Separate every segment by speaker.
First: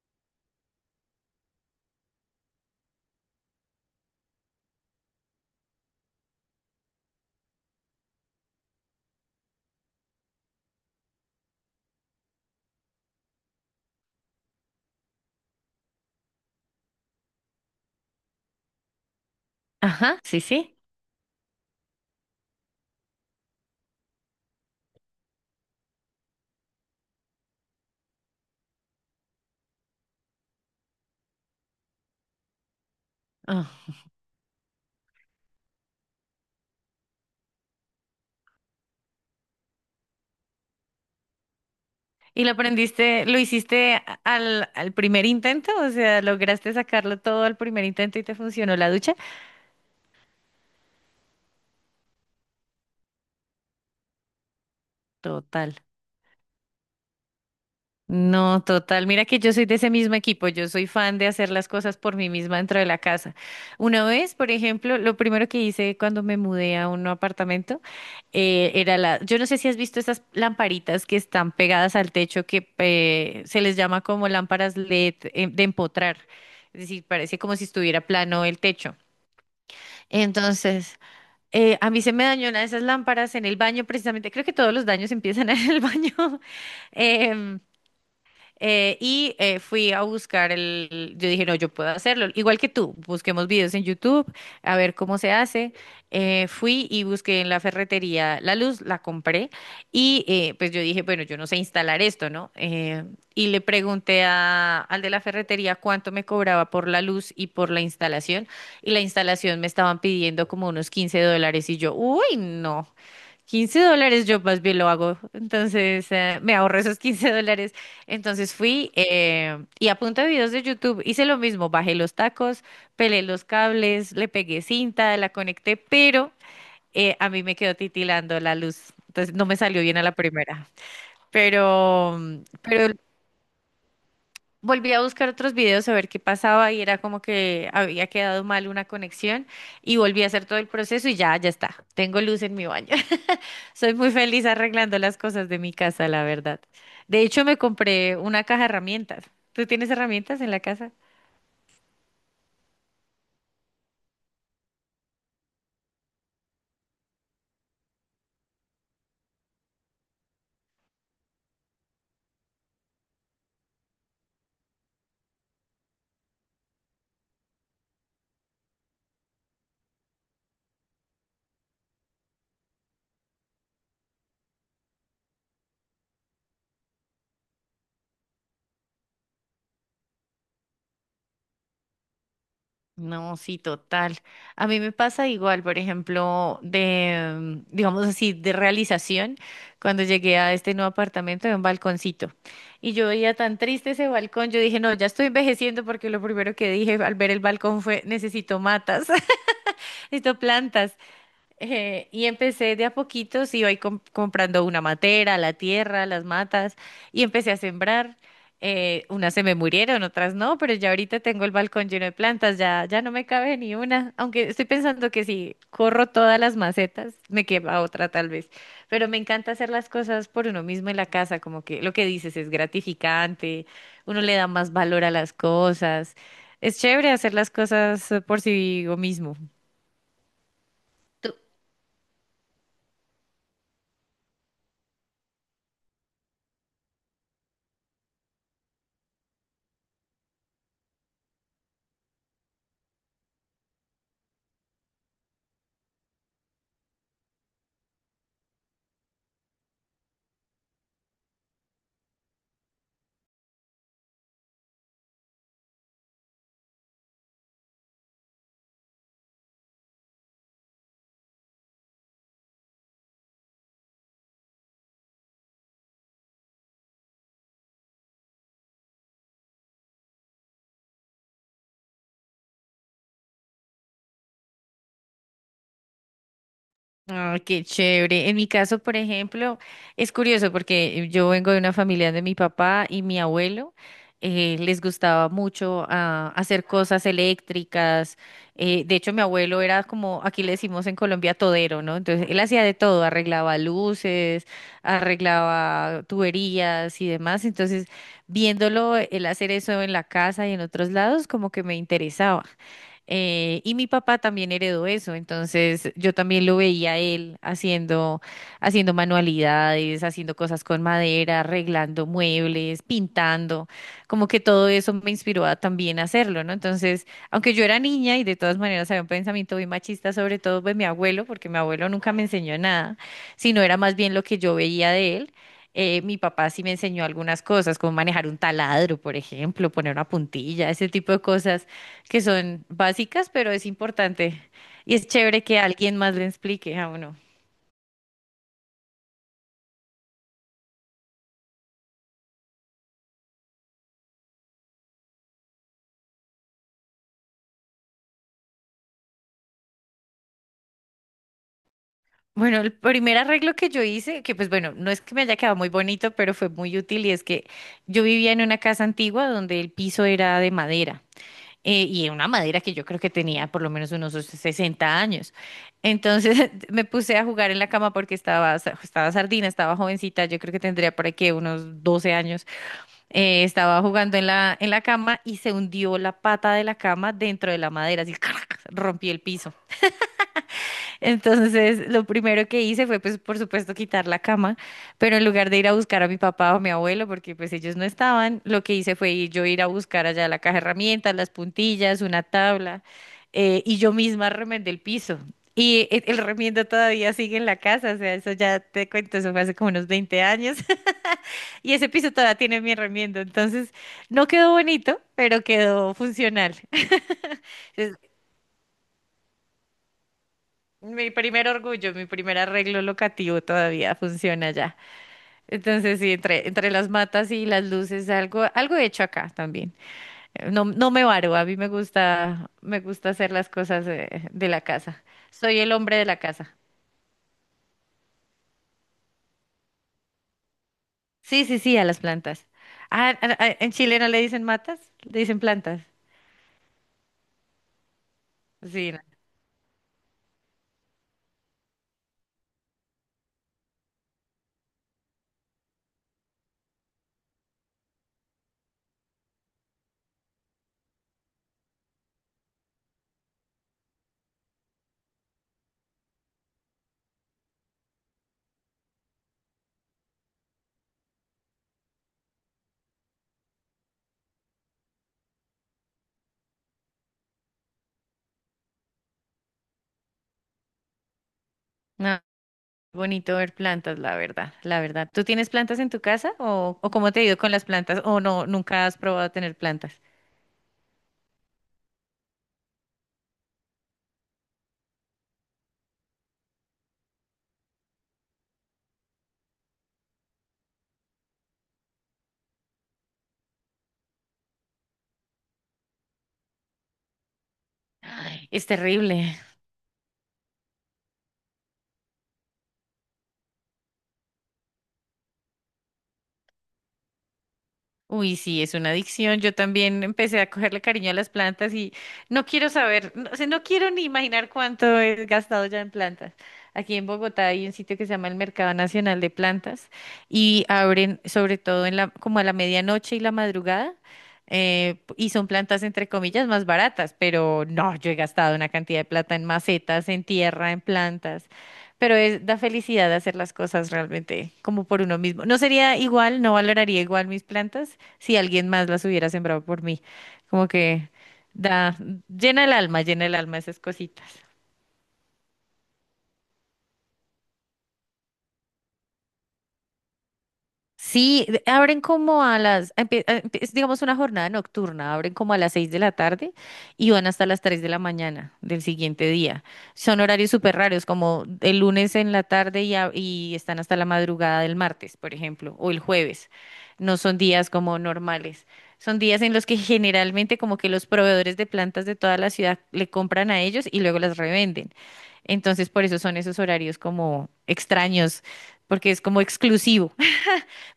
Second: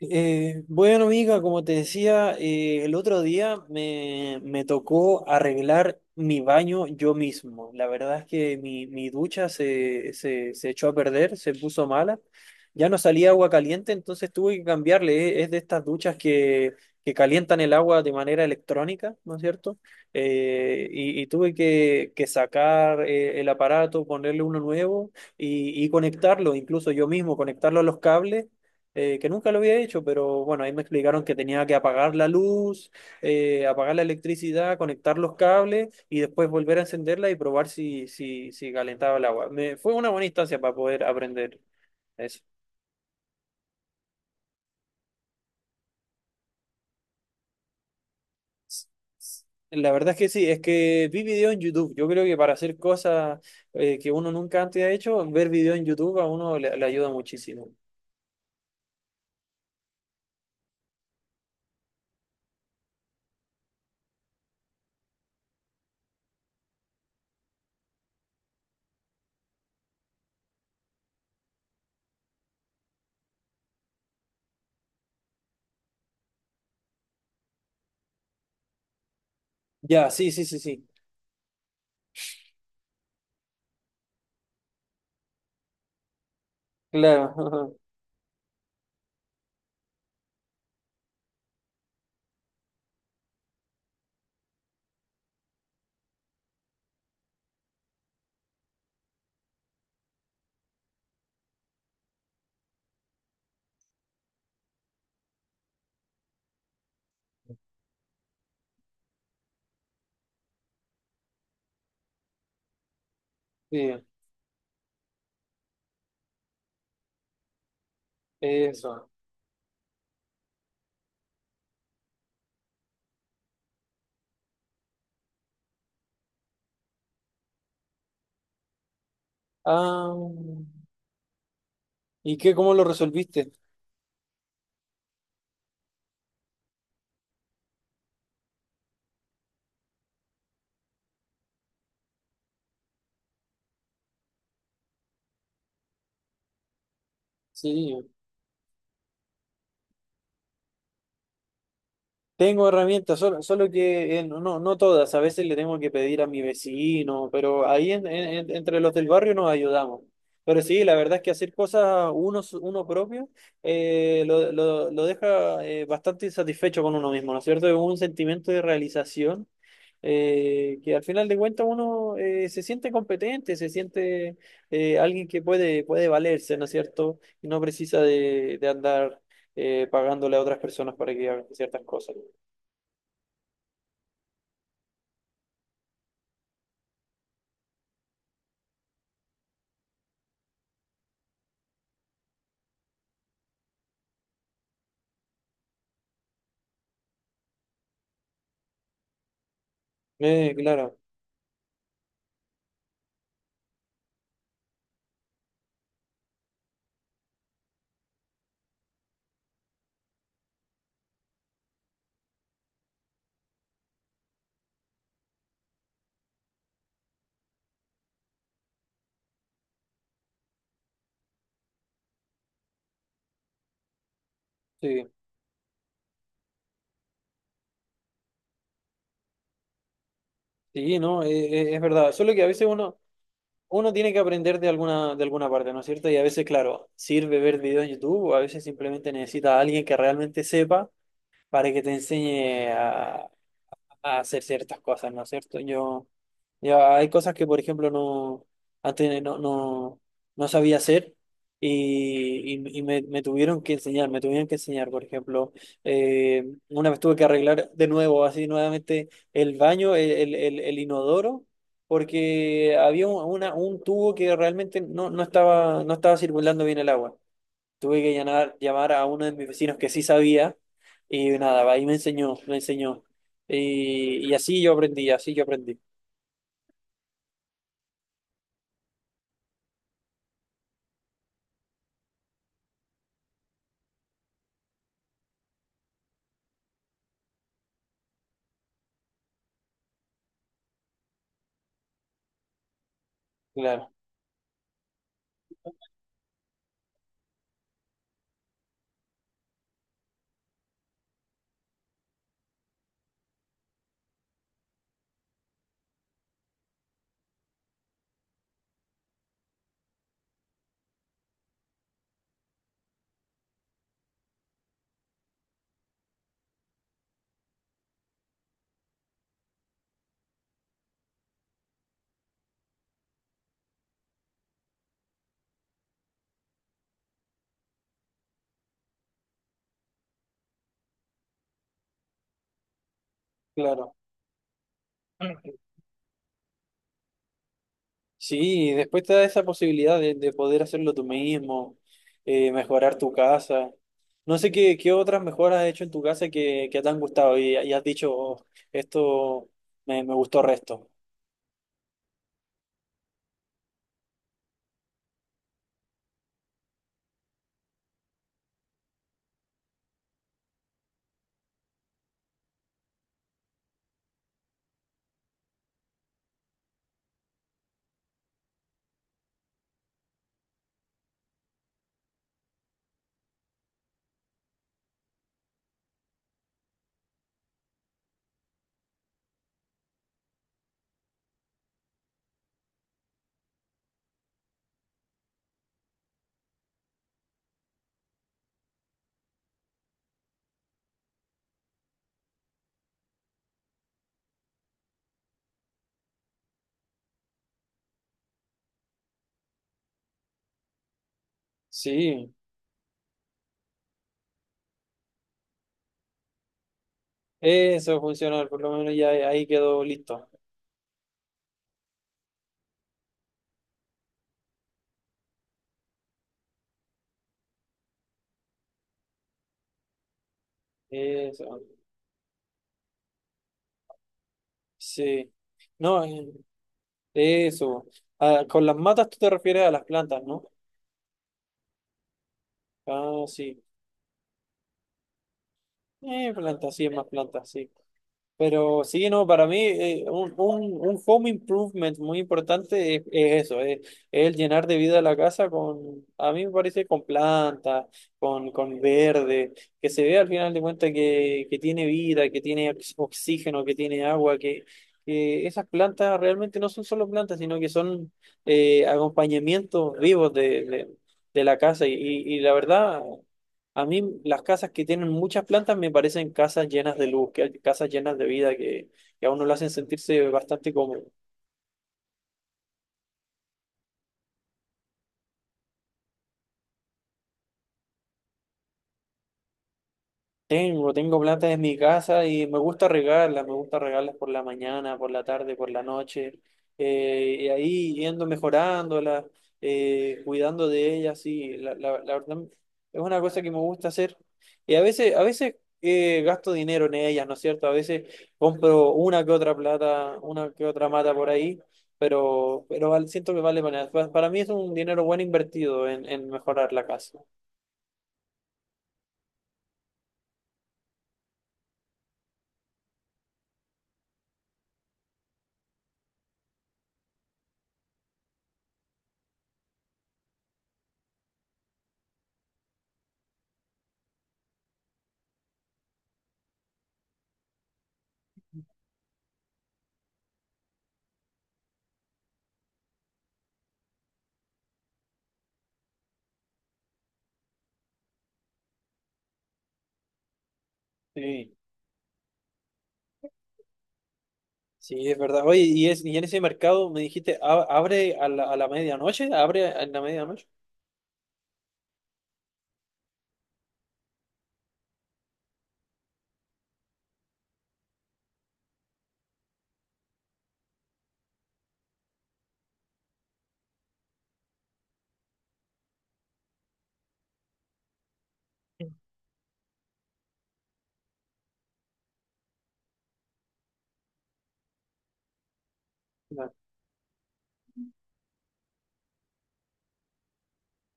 Speaker 1: Bueno, Amiga, como te decía, el otro día me tocó arreglar mi baño yo mismo. La verdad es que mi ducha se echó a perder, se puso mala. Ya no salía agua caliente, entonces tuve que cambiarle. Es de estas duchas que calientan el agua de manera electrónica, ¿no es cierto?
Speaker 2: Ajá, sí, sí.
Speaker 1: Y tuve que sacar el aparato, ponerle uno nuevo y conectarlo, incluso yo mismo, conectarlo a los cables que nunca lo había hecho, pero bueno, ahí me explicaron que tenía que apagar la luz,
Speaker 2: Ah.
Speaker 1: apagar la electricidad, conectar los cables y después volver a encenderla y probar si calentaba el agua. Fue una buena instancia para poder aprender eso.
Speaker 2: ¿Y lo aprendiste, lo hiciste al primer intento? O sea, ¿lograste sacarlo todo al primer intento y te funcionó la ducha?
Speaker 1: La verdad es que sí, es que vi video en YouTube. Yo creo que para hacer cosas que uno nunca antes ha hecho, ver video
Speaker 2: Total.
Speaker 1: en YouTube a uno le ayuda muchísimo.
Speaker 2: No, total. Mira que yo soy de ese mismo equipo. Yo soy fan de hacer las cosas por mí misma dentro de la casa. Una vez, por ejemplo, lo primero que hice cuando me mudé a un nuevo apartamento era la. Yo no sé si has visto estas lamparitas que están pegadas al techo que se les llama como lámparas LED de empotrar. Es decir, parece como si estuviera plano el techo.
Speaker 1: Ya, sí, sí, sí, sí.
Speaker 2: Entonces, a mí se me dañó una de esas lámparas en el baño, precisamente. Creo que todos los daños empiezan en el baño. Em,
Speaker 1: Claro.
Speaker 2: Fui a buscar yo dije, no, yo puedo hacerlo, igual que tú, busquemos videos en YouTube, a ver cómo se hace. Fui y busqué en la ferretería la luz, la compré y pues yo dije, bueno, yo no sé instalar esto, ¿no? Y le pregunté al de la ferretería cuánto me cobraba por la luz y por la instalación, y la instalación me estaban pidiendo como unos 15 dólares y yo, uy, no. Quince
Speaker 1: Sí,
Speaker 2: dólares yo más bien lo hago. Entonces, me ahorro esos 15 dólares. Entonces fui
Speaker 1: eso.
Speaker 2: y a punta de videos de YouTube hice lo mismo. Bajé los tacos, pelé los cables, le pegué cinta, la conecté, pero a mí me quedó titilando la luz. Entonces no me salió bien a la
Speaker 1: Ah,
Speaker 2: primera. Pero,
Speaker 1: ¿y qué, cómo lo
Speaker 2: pero
Speaker 1: resolviste?
Speaker 2: volví a buscar otros videos a ver qué pasaba y era como que había quedado mal una conexión, y volví a hacer todo el proceso y ya, ya está. Tengo luz en mi baño. Soy muy feliz arreglando las cosas de mi casa, la verdad. De hecho, me
Speaker 1: Sí.
Speaker 2: compré una caja de herramientas. ¿Tú tienes herramientas en la casa?
Speaker 1: Tengo herramientas, solo que no, no todas, a veces le tengo que pedir a mi vecino, pero ahí entre los del barrio nos ayudamos. Pero sí, la verdad es que hacer cosas uno, uno propio lo, lo deja bastante insatisfecho con uno mismo, ¿no es cierto? Es un sentimiento de realización que al final de cuentas uno se siente competente, se siente alguien que puede, puede valerse, ¿no es cierto? Y no precisa de andar pagándole a otras personas para que hagan ciertas cosas.
Speaker 2: No, sí, total. A mí me pasa igual, por ejemplo, digamos así, de realización, cuando llegué a este nuevo apartamento de un balconcito. Y yo veía tan triste ese balcón, yo dije, no, ya estoy envejeciendo porque lo primero que dije al ver el balcón fue, necesito matas, necesito
Speaker 1: Claro,
Speaker 2: plantas. Y empecé de a poquitos, iba ahí comprando una matera, la tierra, las matas, y empecé a sembrar. Unas se me murieron, otras no, pero ya ahorita tengo el balcón lleno de plantas, ya, ya no me cabe ni una, aunque estoy pensando que si corro todas las macetas, me quema otra tal vez. Pero me encanta hacer las cosas por uno mismo en la casa, como que lo que dices es gratificante, uno le da más valor
Speaker 1: sí,
Speaker 2: a las cosas. Es chévere hacer las cosas por sí mismo.
Speaker 1: sí, no, es verdad. Solo que a veces uno, uno tiene que aprender de alguna parte, ¿no es cierto? Y a veces, claro, sirve ver videos en YouTube, o a veces simplemente necesita a alguien que realmente sepa para que te enseñe a hacer ciertas cosas, ¿no es cierto? Yo, ya hay cosas que, por ejemplo, no, antes no sabía hacer y me tuvieron que enseñar, me tuvieron que enseñar, por ejemplo, una vez tuve que arreglar de nuevo, así nuevamente, el baño, el inodoro, porque había un tubo que realmente no, no estaba, no estaba circulando bien el agua. Tuve que llamar, llamar a uno de mis vecinos que sí sabía y nada, ahí me enseñó, me enseñó. Y así yo aprendí, así yo aprendí.
Speaker 2: Ah, qué chévere. En mi caso, por ejemplo, es curioso porque yo vengo de una familia de mi papá y mi abuelo. Les gustaba mucho hacer cosas eléctricas. De hecho, mi abuelo era como, aquí le decimos en Colombia, todero, ¿no? Entonces, él hacía de todo, arreglaba
Speaker 1: Claro,
Speaker 2: luces, arreglaba tuberías y demás. Entonces, viéndolo, él hacer eso en la casa y en otros lados, como que me interesaba. Y mi papá también heredó eso, entonces yo también lo veía a él haciendo manualidades, haciendo cosas con madera, arreglando muebles, pintando, como que todo eso me inspiró a también hacerlo, ¿no? Entonces, aunque yo era niña y de todas maneras había un pensamiento muy machista, sobre todo de mi abuelo, porque mi abuelo nunca me enseñó nada, sino era más bien lo que yo veía de él. Mi papá sí me enseñó algunas cosas, como manejar un taladro, por ejemplo, poner una puntilla, ese tipo de cosas que son básicas, pero es
Speaker 1: claro.
Speaker 2: importante, y es chévere que alguien más le explique a uno.
Speaker 1: Sí, y después te da esa posibilidad de poder hacerlo tú mismo, mejorar tu casa. No sé qué, qué otras mejoras has hecho en tu casa que te han gustado y has dicho, "Oh, esto me gustó resto".
Speaker 2: Bueno, el primer arreglo que yo hice, que pues bueno, no es que me haya quedado muy bonito, pero fue muy útil, y es que yo vivía en una casa antigua donde el piso era de madera, y una madera que yo creo que tenía por lo menos unos 60 años. Entonces me puse a jugar en la cama porque estaba sardina, estaba jovencita, yo creo que tendría por aquí unos 12 años. Estaba jugando en la cama y se hundió la pata de la cama dentro de la madera, así crac, rompí el piso. Entonces, lo primero que hice fue, pues, por supuesto, quitar la cama, pero en lugar de ir a buscar a mi papá o a mi abuelo, porque pues ellos no estaban, lo que hice fue yo ir a buscar allá la caja de herramientas, las puntillas, una tabla, y yo misma remendé el piso. Y el remiendo todavía sigue en la casa, o sea, eso ya te cuento, eso fue hace como unos 20 años. Y ese piso
Speaker 1: Sí,
Speaker 2: todavía tiene mi remiendo, entonces no quedó bonito, pero quedó funcional. Es
Speaker 1: eso funcionó, por lo menos ya ahí quedó listo.
Speaker 2: mi primer orgullo, mi primer arreglo locativo todavía funciona ya. Entonces sí, entre las matas y las luces, algo he hecho acá también. No, no me varo, a mí
Speaker 1: Eso,
Speaker 2: me gusta hacer las cosas de la casa.
Speaker 1: sí.
Speaker 2: Soy el hombre
Speaker 1: No,
Speaker 2: de la casa.
Speaker 1: eso. Ah, con las matas tú te refieres a las plantas, ¿no?
Speaker 2: Sí, sí, sí, a las plantas. Ah,
Speaker 1: Ah,
Speaker 2: ah, ah,
Speaker 1: sí.
Speaker 2: en Chile no le dicen matas, le dicen plantas.
Speaker 1: Plantas, sí, es más plantas, sí. Pero
Speaker 2: Sí, no.
Speaker 1: sí, no, para mí un home improvement muy importante es eso, es el llenar de vida la casa con, a mí me parece, con plantas, con verde, que se vea al final de cuentas que tiene vida, que tiene oxígeno, que tiene agua, que esas plantas realmente no son solo plantas, sino que son acompañamientos vivos de la casa. Y la verdad, a mí las casas que tienen muchas plantas me parecen casas llenas de luz, casas llenas de vida que a uno lo hacen sentirse bastante cómodo.
Speaker 2: No. Bonito ver plantas, la verdad, la verdad. ¿Tú tienes plantas en tu casa o cómo te ha ido con las plantas? O no, nunca has probado tener plantas.
Speaker 1: Tengo, tengo plantas en mi casa y me gusta regarlas por la mañana, por la tarde, por la noche, y ahí yendo mejorándolas, cuidando de ellas, sí, la, la verdad es una cosa que me gusta hacer. Y a veces gasto dinero en ellas, ¿no es cierto? A veces
Speaker 2: Es
Speaker 1: compro una que
Speaker 2: terrible.
Speaker 1: otra plata, una que otra mata por ahí, pero, siento que vale para nada. Para mí es un dinero bueno invertido en mejorar la casa.
Speaker 2: Uy, sí, es una adicción. Yo también empecé a cogerle cariño a las plantas, y no quiero saber, no, o sea, no quiero ni imaginar cuánto he gastado ya en plantas. Aquí en Bogotá hay un sitio que se llama el Mercado Nacional de Plantas, y abren sobre todo en como a la medianoche y la madrugada, y son plantas entre comillas más baratas, pero no, yo he gastado una cantidad de plata en macetas, en tierra, en plantas. Pero da felicidad hacer las cosas realmente como por uno mismo. No sería igual, no valoraría igual mis plantas si alguien más las hubiera sembrado por mí. Como que
Speaker 1: Sí.
Speaker 2: da, llena el alma esas cositas.
Speaker 1: Sí, es verdad. Oye, y, es, y en ese mercado me dijiste, "A- "abre a la medianoche, abre a la medianoche".
Speaker 2: Sí, abren como a las, empie- empie- es digamos una jornada nocturna, abren como a las 6 de la tarde y van hasta las 3 de la mañana del siguiente día. Son horarios súper raros, como el lunes en la tarde y están hasta la madrugada del martes, por ejemplo, o el jueves. No son días como normales. Son días en los que generalmente como que los proveedores de plantas de toda la ciudad le compran a ellos y luego las revenden. Entonces, por eso son
Speaker 1: No,
Speaker 2: esos horarios como extraños, porque es como exclusivo.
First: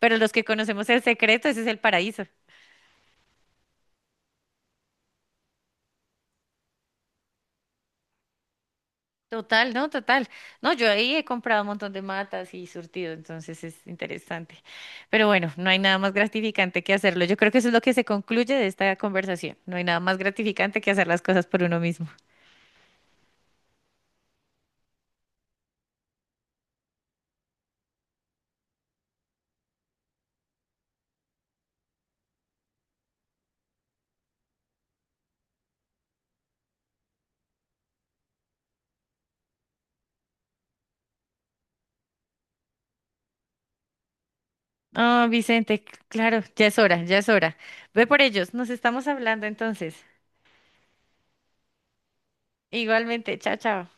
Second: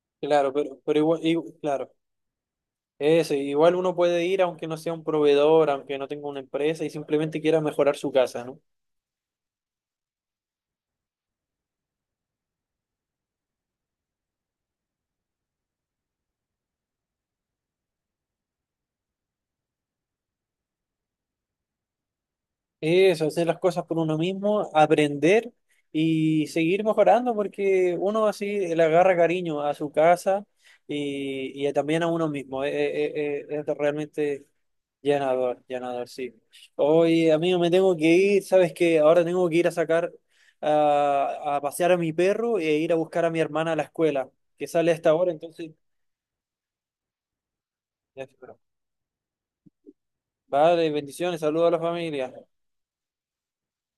Speaker 2: Pero los que
Speaker 1: claro, pero,
Speaker 2: conocemos el secreto, ese es el
Speaker 1: claro,
Speaker 2: paraíso.
Speaker 1: eso, igual uno puede ir aunque no sea un proveedor, aunque no tenga una empresa y simplemente quiera mejorar su casa, ¿no?
Speaker 2: Total. No, yo ahí he comprado un montón de matas y surtido, entonces es interesante. Pero bueno, no hay nada más gratificante que hacerlo. Yo creo que eso es lo que se concluye de esta conversación. No hay nada más gratificante que hacer las cosas por uno mismo.
Speaker 1: Eso, hacer las cosas por uno mismo, aprender y seguir mejorando porque uno así le agarra cariño a su casa y también a uno mismo. Es realmente llenador, llenador, sí. Hoy, amigo, me tengo que ir, sabes que ahora tengo que ir a sacar a pasear a mi perro e ir a buscar a mi hermana a la escuela, que sale a esta
Speaker 2: Ah,
Speaker 1: hora, entonces.
Speaker 2: Vicente, claro, ya es hora, ya es hora. Ve por
Speaker 1: ya,
Speaker 2: ellos,
Speaker 1: pero-
Speaker 2: nos estamos hablando entonces.
Speaker 1: Vale, bendiciones, saludos a la familia.
Speaker 2: Igualmente, chao, chao.